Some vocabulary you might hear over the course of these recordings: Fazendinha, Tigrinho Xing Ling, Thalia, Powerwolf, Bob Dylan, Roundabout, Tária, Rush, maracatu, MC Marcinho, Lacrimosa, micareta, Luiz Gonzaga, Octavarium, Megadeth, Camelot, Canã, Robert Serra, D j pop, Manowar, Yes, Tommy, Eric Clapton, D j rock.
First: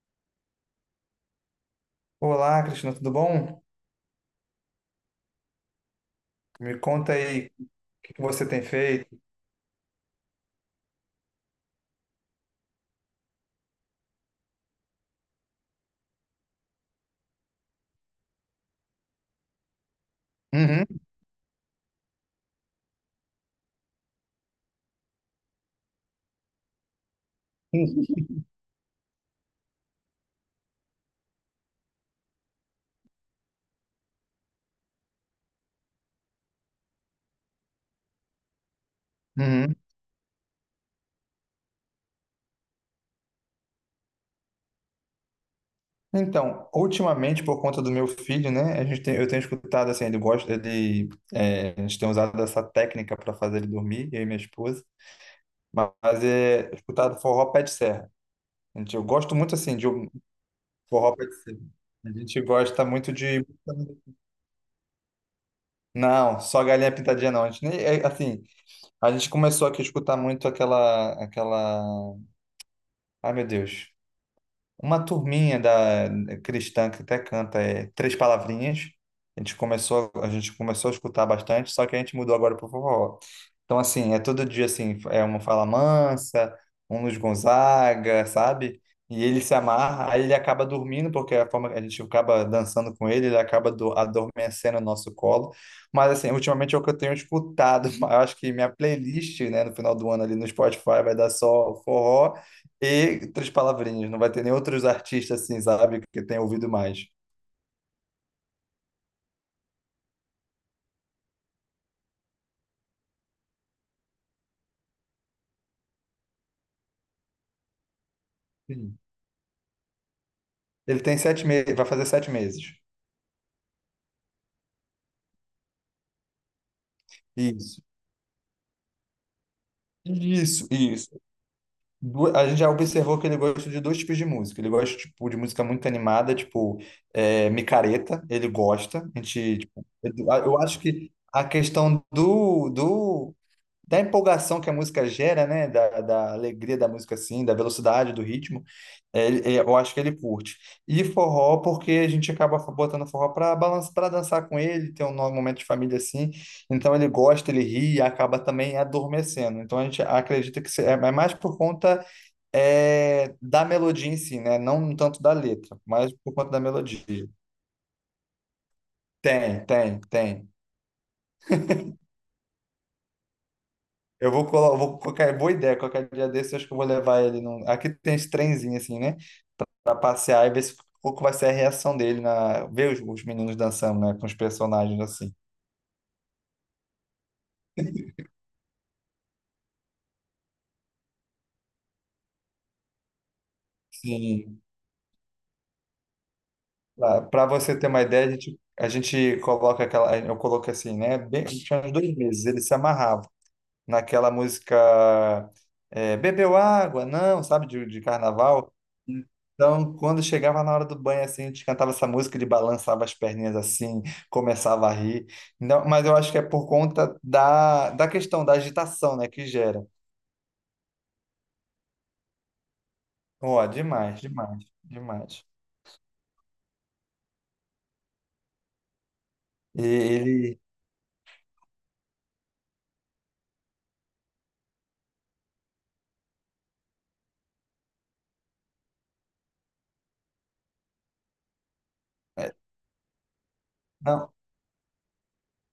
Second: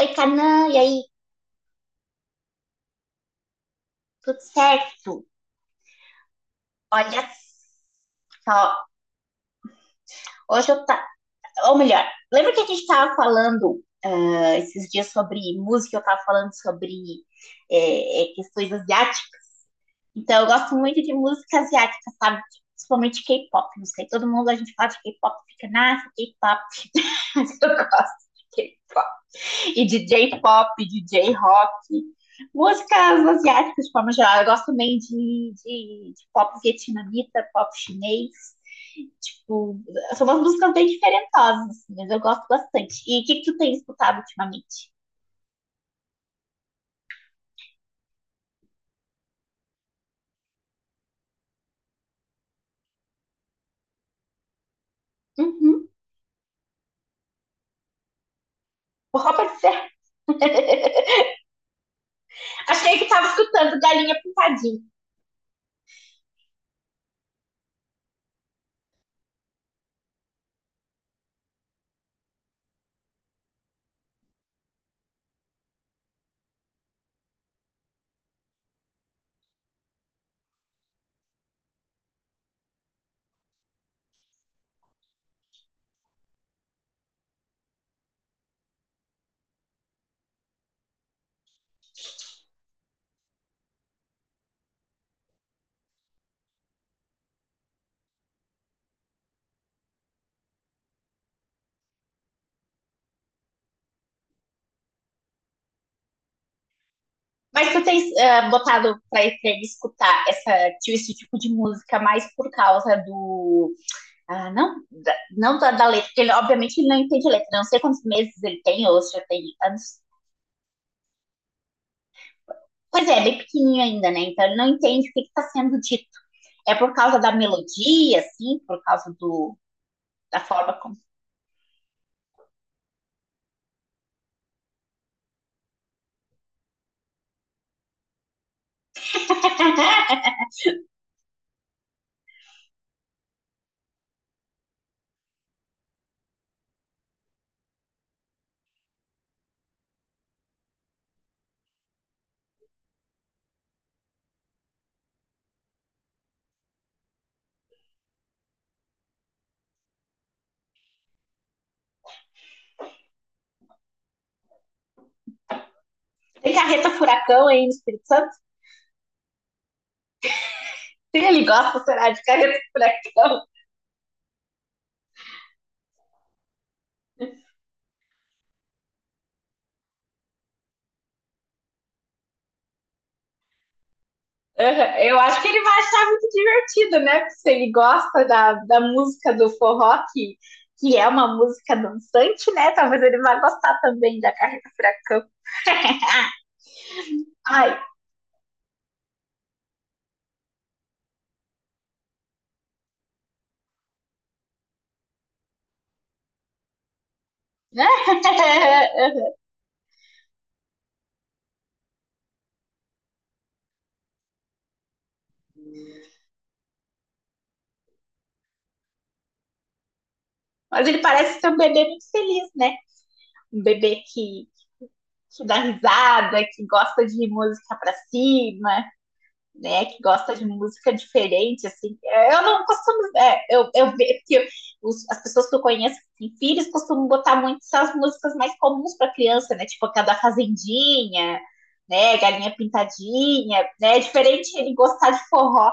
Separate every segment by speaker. Speaker 1: Oi, Canã, e aí?
Speaker 2: Olá, Cristina, tudo bom?
Speaker 1: Tudo certo?
Speaker 2: Me conta
Speaker 1: Olha
Speaker 2: aí o que que você tem
Speaker 1: só,
Speaker 2: feito.
Speaker 1: hoje eu tá, ou melhor, lembra que a gente tava falando esses dias sobre música, eu tava falando sobre questões asiáticas. Então, eu gosto
Speaker 2: Uhum,
Speaker 1: muito de música asiática, sabe? Principalmente K-pop, não sei, todo mundo a gente fala de K-pop, fica, nossa, K-pop, mas eu gosto de K-pop. E D j pop, D j rock, músicas asiáticas de forma geral. Eu gosto também de pop vietnamita, pop chinês.
Speaker 2: uhum.
Speaker 1: Tipo, são umas músicas bem diferentosas, assim, mas eu gosto bastante. E o que tu tem escutado ultimamente?
Speaker 2: Então, ultimamente, por conta do meu filho, né, eu tenho escutado assim, ele gosta, ele, é, a gente tem usado essa técnica para fazer ele dormir, eu e minha esposa,
Speaker 1: Uhum.
Speaker 2: mas é escutado forró pé de serra. Eu
Speaker 1: O
Speaker 2: gosto
Speaker 1: Robert
Speaker 2: muito assim de
Speaker 1: Serra.
Speaker 2: um forró pé de serra. A gente gosta
Speaker 1: Achei que
Speaker 2: muito
Speaker 1: tava
Speaker 2: de
Speaker 1: escutando Galinha Pintadinha.
Speaker 2: não, só galinha pintadinha não. A gente nem, assim, a gente começou aqui a escutar muito aquela. Ai, meu Deus. Uma turminha da cristã que até canta três palavrinhas. A gente começou a escutar bastante, só que a gente mudou agora para o forró. Então, assim, é todo dia assim, é uma Fala Mansa, um Luiz Gonzaga, sabe? E ele se amarra, aí ele acaba dormindo, porque a forma que a gente acaba dançando com ele, ele acaba adormecendo no nosso colo. Mas, assim, ultimamente é o que eu tenho escutado. Eu acho que minha playlist, né, no final do ano ali no Spotify vai dar só forró e três palavrinhas, não vai ter nem outros artistas assim, sabe, que tem ouvido mais.
Speaker 1: Mas tu tens botado pra ele escutar essa, esse tipo de música mais por causa do. Ah, não, não da letra, porque ele obviamente ele não entende letra, não sei quantos meses ele tem,
Speaker 2: Sim.
Speaker 1: ou se já tem anos.
Speaker 2: Ele tem 7 meses, vai fazer 7 meses.
Speaker 1: Pois é, é bem pequenininho ainda, né? Então ele não entende o que está sendo dito. É por causa da
Speaker 2: Isso.
Speaker 1: melodia, assim, por causa do, da
Speaker 2: Isso,
Speaker 1: forma como.
Speaker 2: isso. A gente já observou que ele gosta de dois tipos de música. Ele gosta, tipo, de música muito animada, tipo, micareta, ele gosta. A gente, tipo, eu acho que a questão do, do da empolgação que a música gera, né? Da alegria da música, assim, da velocidade do ritmo, eu acho que ele curte. E forró, porque a gente acaba botando forró para balançar, para dançar com ele, ter um momento de família assim. Então ele gosta, ele ri e acaba também adormecendo. Então a gente acredita que é mais por conta da melodia em si, né? Não tanto da letra, mas por conta
Speaker 1: Tem
Speaker 2: da
Speaker 1: carreta
Speaker 2: melodia.
Speaker 1: furacão aí no Espírito Santo?
Speaker 2: Tem, tem, tem.
Speaker 1: Sim, ele gosta, será, de carreta furacão.
Speaker 2: Eu vou colocar, boa ideia, qualquer dia desse, eu acho que eu vou levar ele num. Aqui tem esse trenzinho assim, né? Pra passear e ver se, qual que vai ser a reação dele na ver os meninos dançando, né, com os
Speaker 1: Aham.
Speaker 2: personagens
Speaker 1: Eu
Speaker 2: assim.
Speaker 1: acho que ele vai achar muito divertido, né? Porque se ele gosta da música do forró, que é uma música dançante, né? Talvez ele vá gostar também da
Speaker 2: Sim.
Speaker 1: carreta furacão.
Speaker 2: Pra
Speaker 1: Ai.
Speaker 2: você ter uma ideia, a gente coloca aquela, eu coloquei assim, né, bem, tinha uns 2 meses, ele se amarrava naquela música Bebeu água, não, sabe, de carnaval. Então, quando chegava na hora do banho, assim, a gente cantava essa música, ele balançava as perninhas assim, começava a rir. Não, mas eu acho que é por conta da questão da agitação, né, que gera.
Speaker 1: Mas ele parece ser um bebê muito feliz, né? Um
Speaker 2: Ó,
Speaker 1: bebê
Speaker 2: demais, demais,
Speaker 1: que
Speaker 2: demais.
Speaker 1: dá risada, que gosta de música pra cima,
Speaker 2: E
Speaker 1: né? Que gosta de
Speaker 2: ele.
Speaker 1: música diferente, assim. Eu não costumo. Eu vejo que as pessoas que eu conheço que têm filhos costumam botar muito essas músicas mais comuns pra criança, né? Tipo aquela da Fazendinha, né? Galinha Pintadinha, né? É
Speaker 2: Não,
Speaker 1: diferente ele gostar de forró.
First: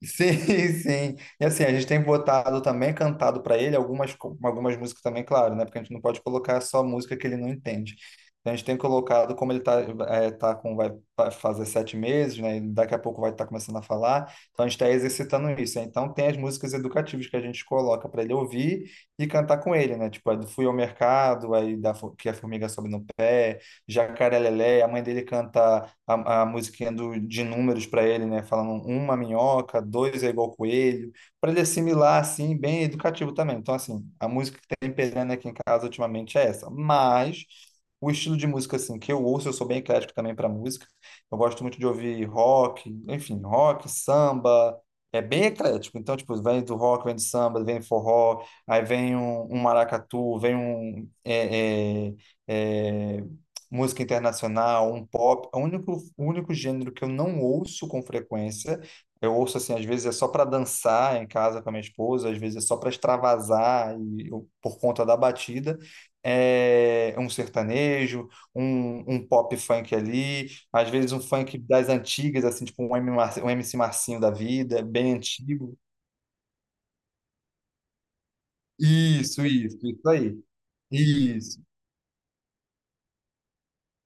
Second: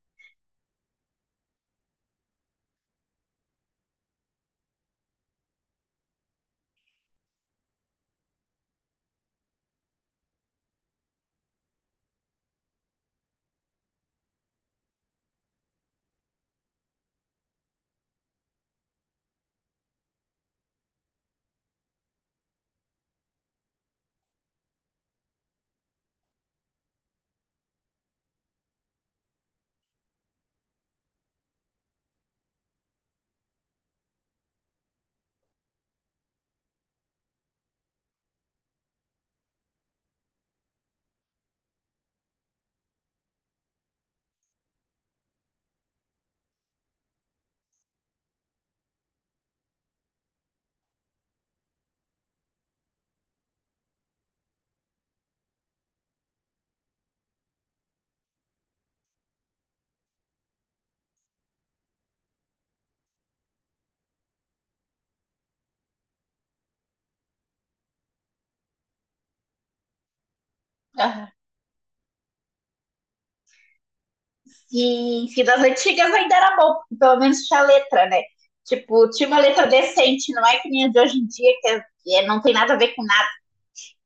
Speaker 2: sim, sim. E assim, a gente tem botado também, cantado para ele algumas, algumas músicas também, claro, né? Porque a gente não pode colocar só música que ele não entende. Então a gente tem colocado, como ele tá, tá com, vai fazer 7 meses, né? E daqui a pouco vai estar começando a falar. Então a gente está exercitando isso, né. Então tem as músicas educativas que a gente coloca para ele ouvir e cantar com ele, né? Tipo, a do Fui ao Mercado, aí que a formiga sobe no pé, Jacaré Lelé, a mãe dele canta. A musiquinha de números para ele, né? Falando uma minhoca, dois é igual coelho, para ele assimilar, assim, bem educativo também. Então, assim, a música que tem pegando aqui em casa ultimamente é essa. Mas o estilo de música, assim, que eu ouço, eu sou bem eclético também para música. Eu gosto muito de ouvir rock, enfim, rock, samba. É bem eclético, então, tipo, vem do rock, vem do samba, vem forró, aí vem um, maracatu, vem um, é, música internacional, um pop. O único gênero que eu não ouço com frequência, eu ouço assim, às vezes é só para dançar em casa com a minha esposa, às vezes é só para extravasar e por conta da batida. É um sertanejo, um pop funk ali, às vezes um
Speaker 1: Aham.
Speaker 2: funk das antigas, assim, tipo um MC Marcinho da vida, bem
Speaker 1: Sim, sim, das
Speaker 2: antigo.
Speaker 1: antigas ainda era bom, porque pelo menos tinha letra, né? Tipo, tinha uma
Speaker 2: Isso,
Speaker 1: letra
Speaker 2: isso, isso
Speaker 1: decente,
Speaker 2: aí.
Speaker 1: não é que nem a de hoje em dia,
Speaker 2: Isso.
Speaker 1: não tem nada a ver com nada.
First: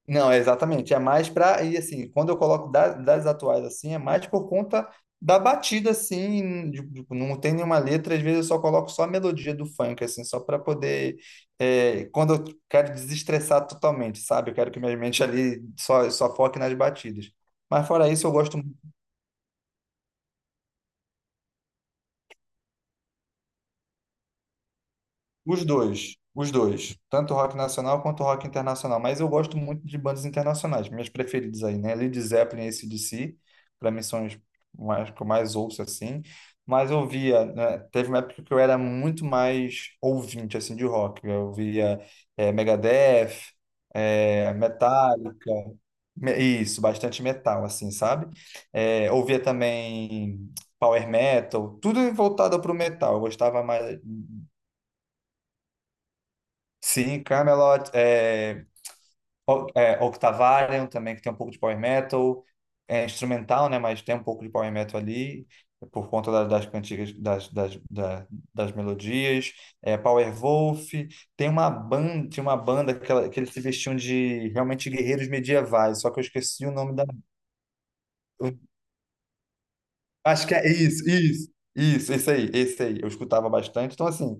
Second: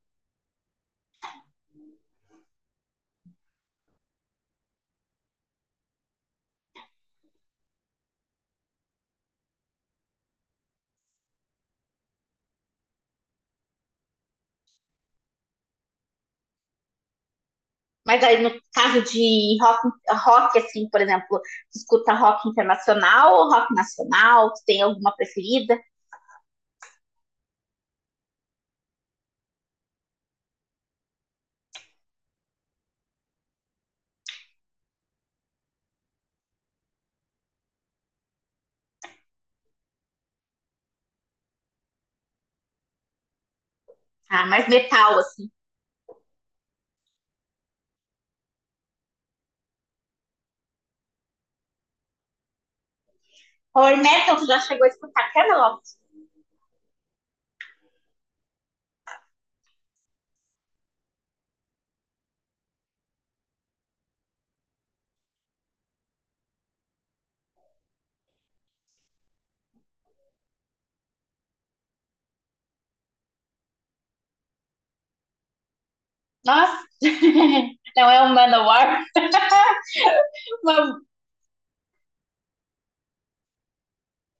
Speaker 2: Não, é exatamente. É mais para. E assim, quando eu coloco das atuais assim, é mais por conta da batida, assim. Não tem nenhuma letra, às vezes eu só coloco só a melodia do funk, assim, só para poder. Quando eu quero desestressar totalmente, sabe? Eu quero que minha mente ali só foque nas batidas. Mas fora
Speaker 1: Mas
Speaker 2: isso, eu
Speaker 1: aí no
Speaker 2: gosto.
Speaker 1: caso de rock, rock assim, por exemplo, tu escuta rock internacional ou rock nacional? Tu tem alguma preferida?
Speaker 2: Os dois, tanto rock nacional quanto rock internacional, mas eu gosto muito de bandas internacionais, minhas preferidas aí, né? Led Zeppelin e AC/DC, para mim são os mais, que eu mais ouço assim, mas eu via, né? Teve uma época que eu era muito mais ouvinte assim de rock, eu via Megadeth,
Speaker 1: Ah, mais metal, assim.
Speaker 2: Metallica, isso, bastante metal assim, sabe? Ouvia também power metal, tudo voltado para o metal, eu gostava
Speaker 1: Power
Speaker 2: mais.
Speaker 1: metal, tu já chegou a escutar Camelot?
Speaker 2: Sim, Camelot, Octavarium também, que tem um pouco de power metal, é instrumental, né, mas tem um pouco de power metal ali, por conta das cantigas, das melodias, Powerwolf, tinha uma banda que, que eles se vestiam de, realmente, guerreiros medievais, só que eu esqueci o
Speaker 1: Nossa!
Speaker 2: nome da.
Speaker 1: Não é um
Speaker 2: Eu
Speaker 1: Manowar?
Speaker 2: acho que é isso, isso, isso, esse aí, eu escutava bastante, então assim.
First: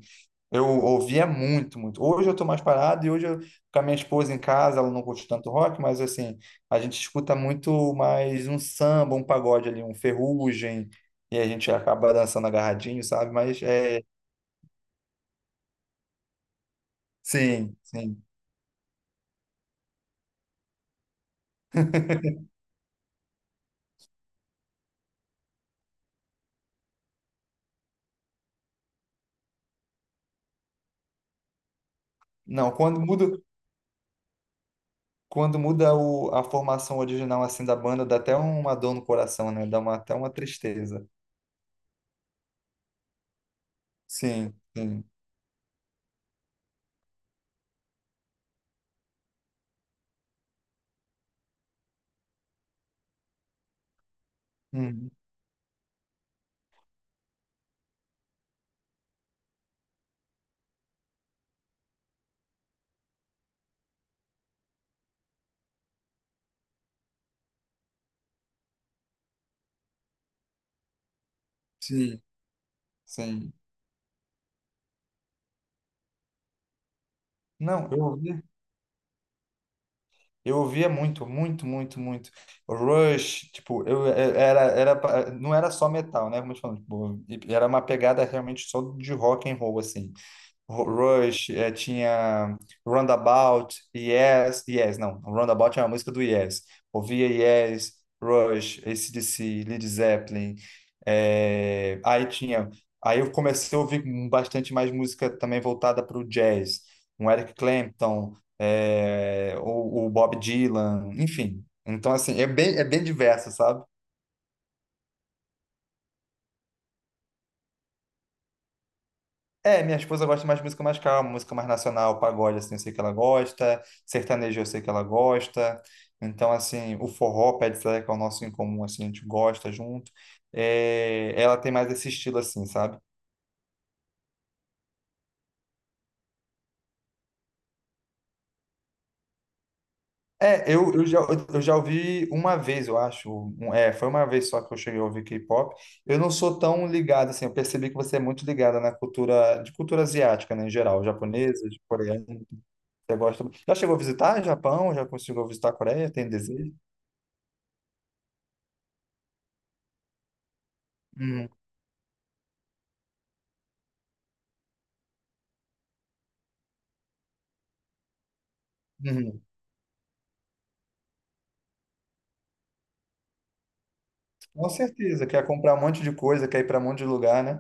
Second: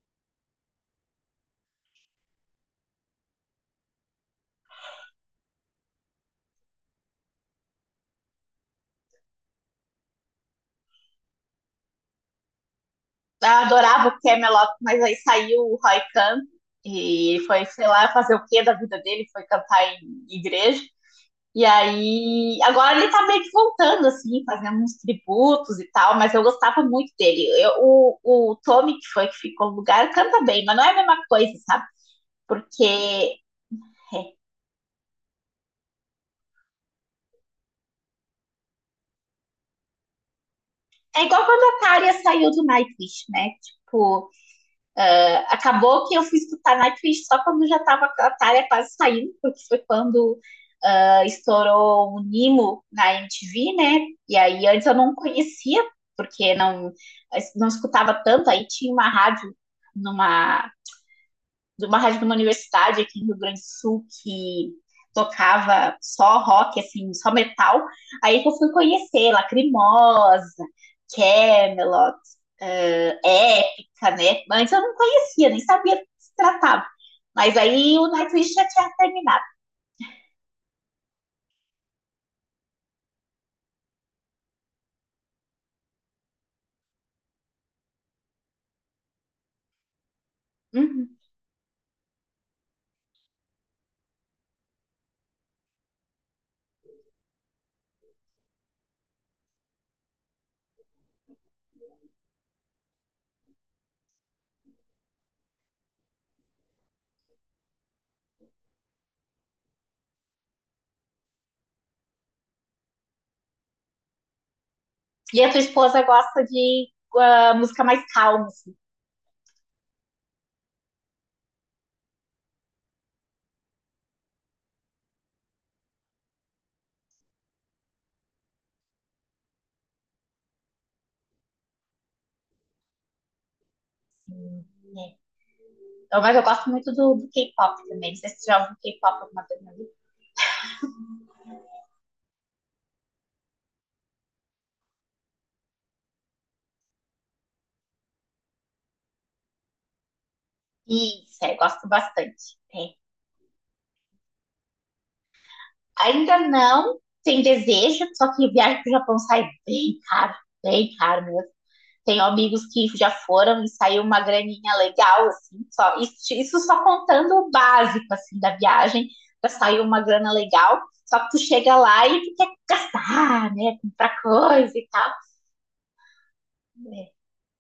Speaker 2: Eu ouvia muito, muito. Hoje eu tô mais parado e hoje eu, com a minha esposa em casa, ela não curte tanto rock, mas assim, a gente escuta muito mais um samba, um pagode ali, um ferrugem, e a gente acaba dançando agarradinho, sabe?
Speaker 1: Eu
Speaker 2: Mas é,
Speaker 1: adorava o Camelot, mas aí saiu o Roy Khan e ele foi,
Speaker 2: sim,
Speaker 1: sei lá,
Speaker 2: sim.
Speaker 1: fazer o quê da vida dele, foi cantar em igreja. E aí, agora ele tá meio que voltando, assim, fazendo uns tributos e tal, mas eu gostava muito dele. Eu, o Tommy, que foi que ficou no lugar, canta bem, mas não é a mesma coisa, sabe?
Speaker 2: Não,
Speaker 1: Porque
Speaker 2: quando muda,
Speaker 1: é,
Speaker 2: quando muda a formação original assim da banda, dá até uma dor no coração, né? Dá até uma tristeza.
Speaker 1: É igual quando a Tária saiu do Nightwish, né? Tipo,
Speaker 2: Sim, sim.
Speaker 1: acabou que eu fui escutar Nightwish só quando já estava a Thalia quase saindo, porque foi quando estourou o Nimo na MTV, né? E aí antes eu
Speaker 2: Uhum.
Speaker 1: não conhecia, porque não, não escutava tanto, aí tinha uma rádio numa de uma rádio de uma universidade aqui no Rio Grande do Sul que tocava só rock, assim, só metal. Aí que eu fui conhecer Lacrimosa, Camelot,
Speaker 2: Sim, sim.
Speaker 1: Épica, né? Antes eu não conhecia, nem sabia do que se tratava. Mas
Speaker 2: Não,
Speaker 1: aí
Speaker 2: eu
Speaker 1: o
Speaker 2: ouvi.
Speaker 1: Nightwish já tinha terminado.
Speaker 2: Eu ouvia muito, muito, muito, muito. Rush, tipo, não era só metal, né? Como eu te falo, tipo, era uma pegada realmente só de rock and roll, assim.
Speaker 1: Uhum.
Speaker 2: Rush, tinha Roundabout, Yes, Yes, não, Roundabout é uma música do Yes. Ouvia Yes, Rush, AC/DC, Led Zeppelin. É, aí eu comecei a ouvir bastante mais música também voltada para o jazz, um Eric Clapton, o Bob Dylan, enfim. Então assim, é bem, diverso, sabe?
Speaker 1: E a tua esposa gosta de música mais calma, assim.
Speaker 2: É, minha esposa gosta mais de música mais calma, música mais nacional, pagode, assim, eu sei que ela gosta, sertanejo eu sei que ela gosta, então, assim, o forró, pé de serra, que é o nosso em comum, assim, a gente gosta junto. É, ela tem mais esse estilo, assim, sabe?
Speaker 1: Né? Então, mas eu gosto muito do K-pop também. Não sei se você já ouviu K-pop alguma vez na vida.
Speaker 2: É, eu já ouvi uma vez, eu acho, foi uma vez só que eu cheguei a ouvir K-pop, eu não sou tão ligado, assim, eu percebi que você é muito ligada na cultura, de cultura asiática, né, em geral,
Speaker 1: Isso, é,
Speaker 2: japonesa,
Speaker 1: gosto
Speaker 2: coreana,
Speaker 1: bastante. É.
Speaker 2: você gosta. Já chegou a visitar Japão? Já conseguiu visitar a Coreia? Tem
Speaker 1: Ainda
Speaker 2: desejo?
Speaker 1: não tem desejo, só que viagem pro Japão sai bem caro
Speaker 2: Uhum,
Speaker 1: mesmo. Tenho amigos que já foram e saiu uma graninha legal, assim, só, isso só contando o básico, assim, da viagem,
Speaker 2: uhum.
Speaker 1: já saiu uma grana legal, só que tu chega lá e tu quer gastar, né, comprar
Speaker 2: Com
Speaker 1: coisa e tal,
Speaker 2: certeza, quer comprar um monte de coisa, quer ir para um monte de
Speaker 1: né?
Speaker 2: lugar, né?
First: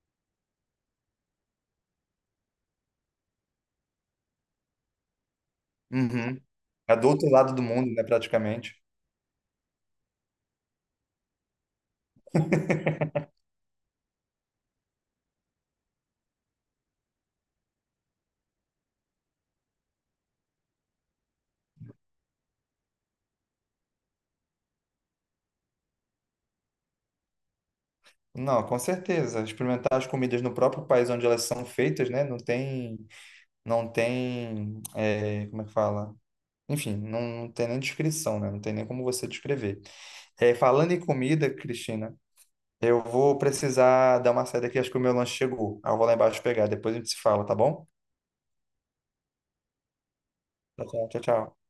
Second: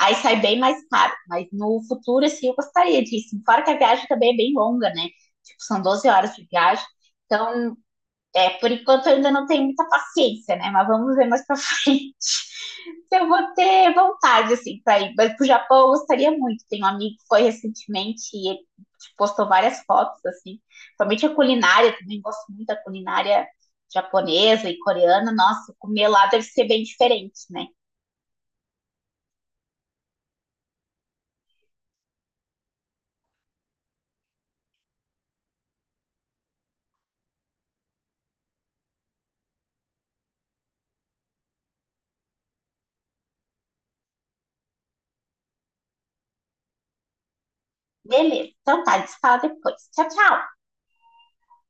Speaker 1: Aí sai bem mais caro, mas no futuro, assim, eu gostaria disso, fora que a viagem também é bem longa, né, tipo, são 12 horas
Speaker 2: Uhum.
Speaker 1: de viagem,
Speaker 2: É do outro lado do
Speaker 1: então.
Speaker 2: mundo, né,
Speaker 1: É, por
Speaker 2: praticamente.
Speaker 1: enquanto eu ainda não tenho muita paciência, né? Mas vamos ver mais pra frente se eu vou ter vontade, assim, pra ir. Mas pro Japão eu gostaria muito. Tem um amigo que foi recentemente e ele tipo, postou várias fotos, assim. Somente a culinária, também gosto muito da culinária japonesa e coreana. Nossa, comer lá deve ser bem diferente, né?
Speaker 2: Não, com certeza. Experimentar as comidas no próprio país onde elas são feitas, né? Não tem, como é que fala? Enfim, não, não tem nem descrição, né? Não tem nem como você descrever. É, falando em comida, Cristina, eu vou precisar dar uma saída aqui, acho que o meu lanche chegou. Aí eu vou lá embaixo pegar, depois a gente se fala, tá bom?
Speaker 1: Beleza, então tá, a gente fala depois. Tchau, tchau!
Speaker 2: Tchau, tchau, tchau. Tchau.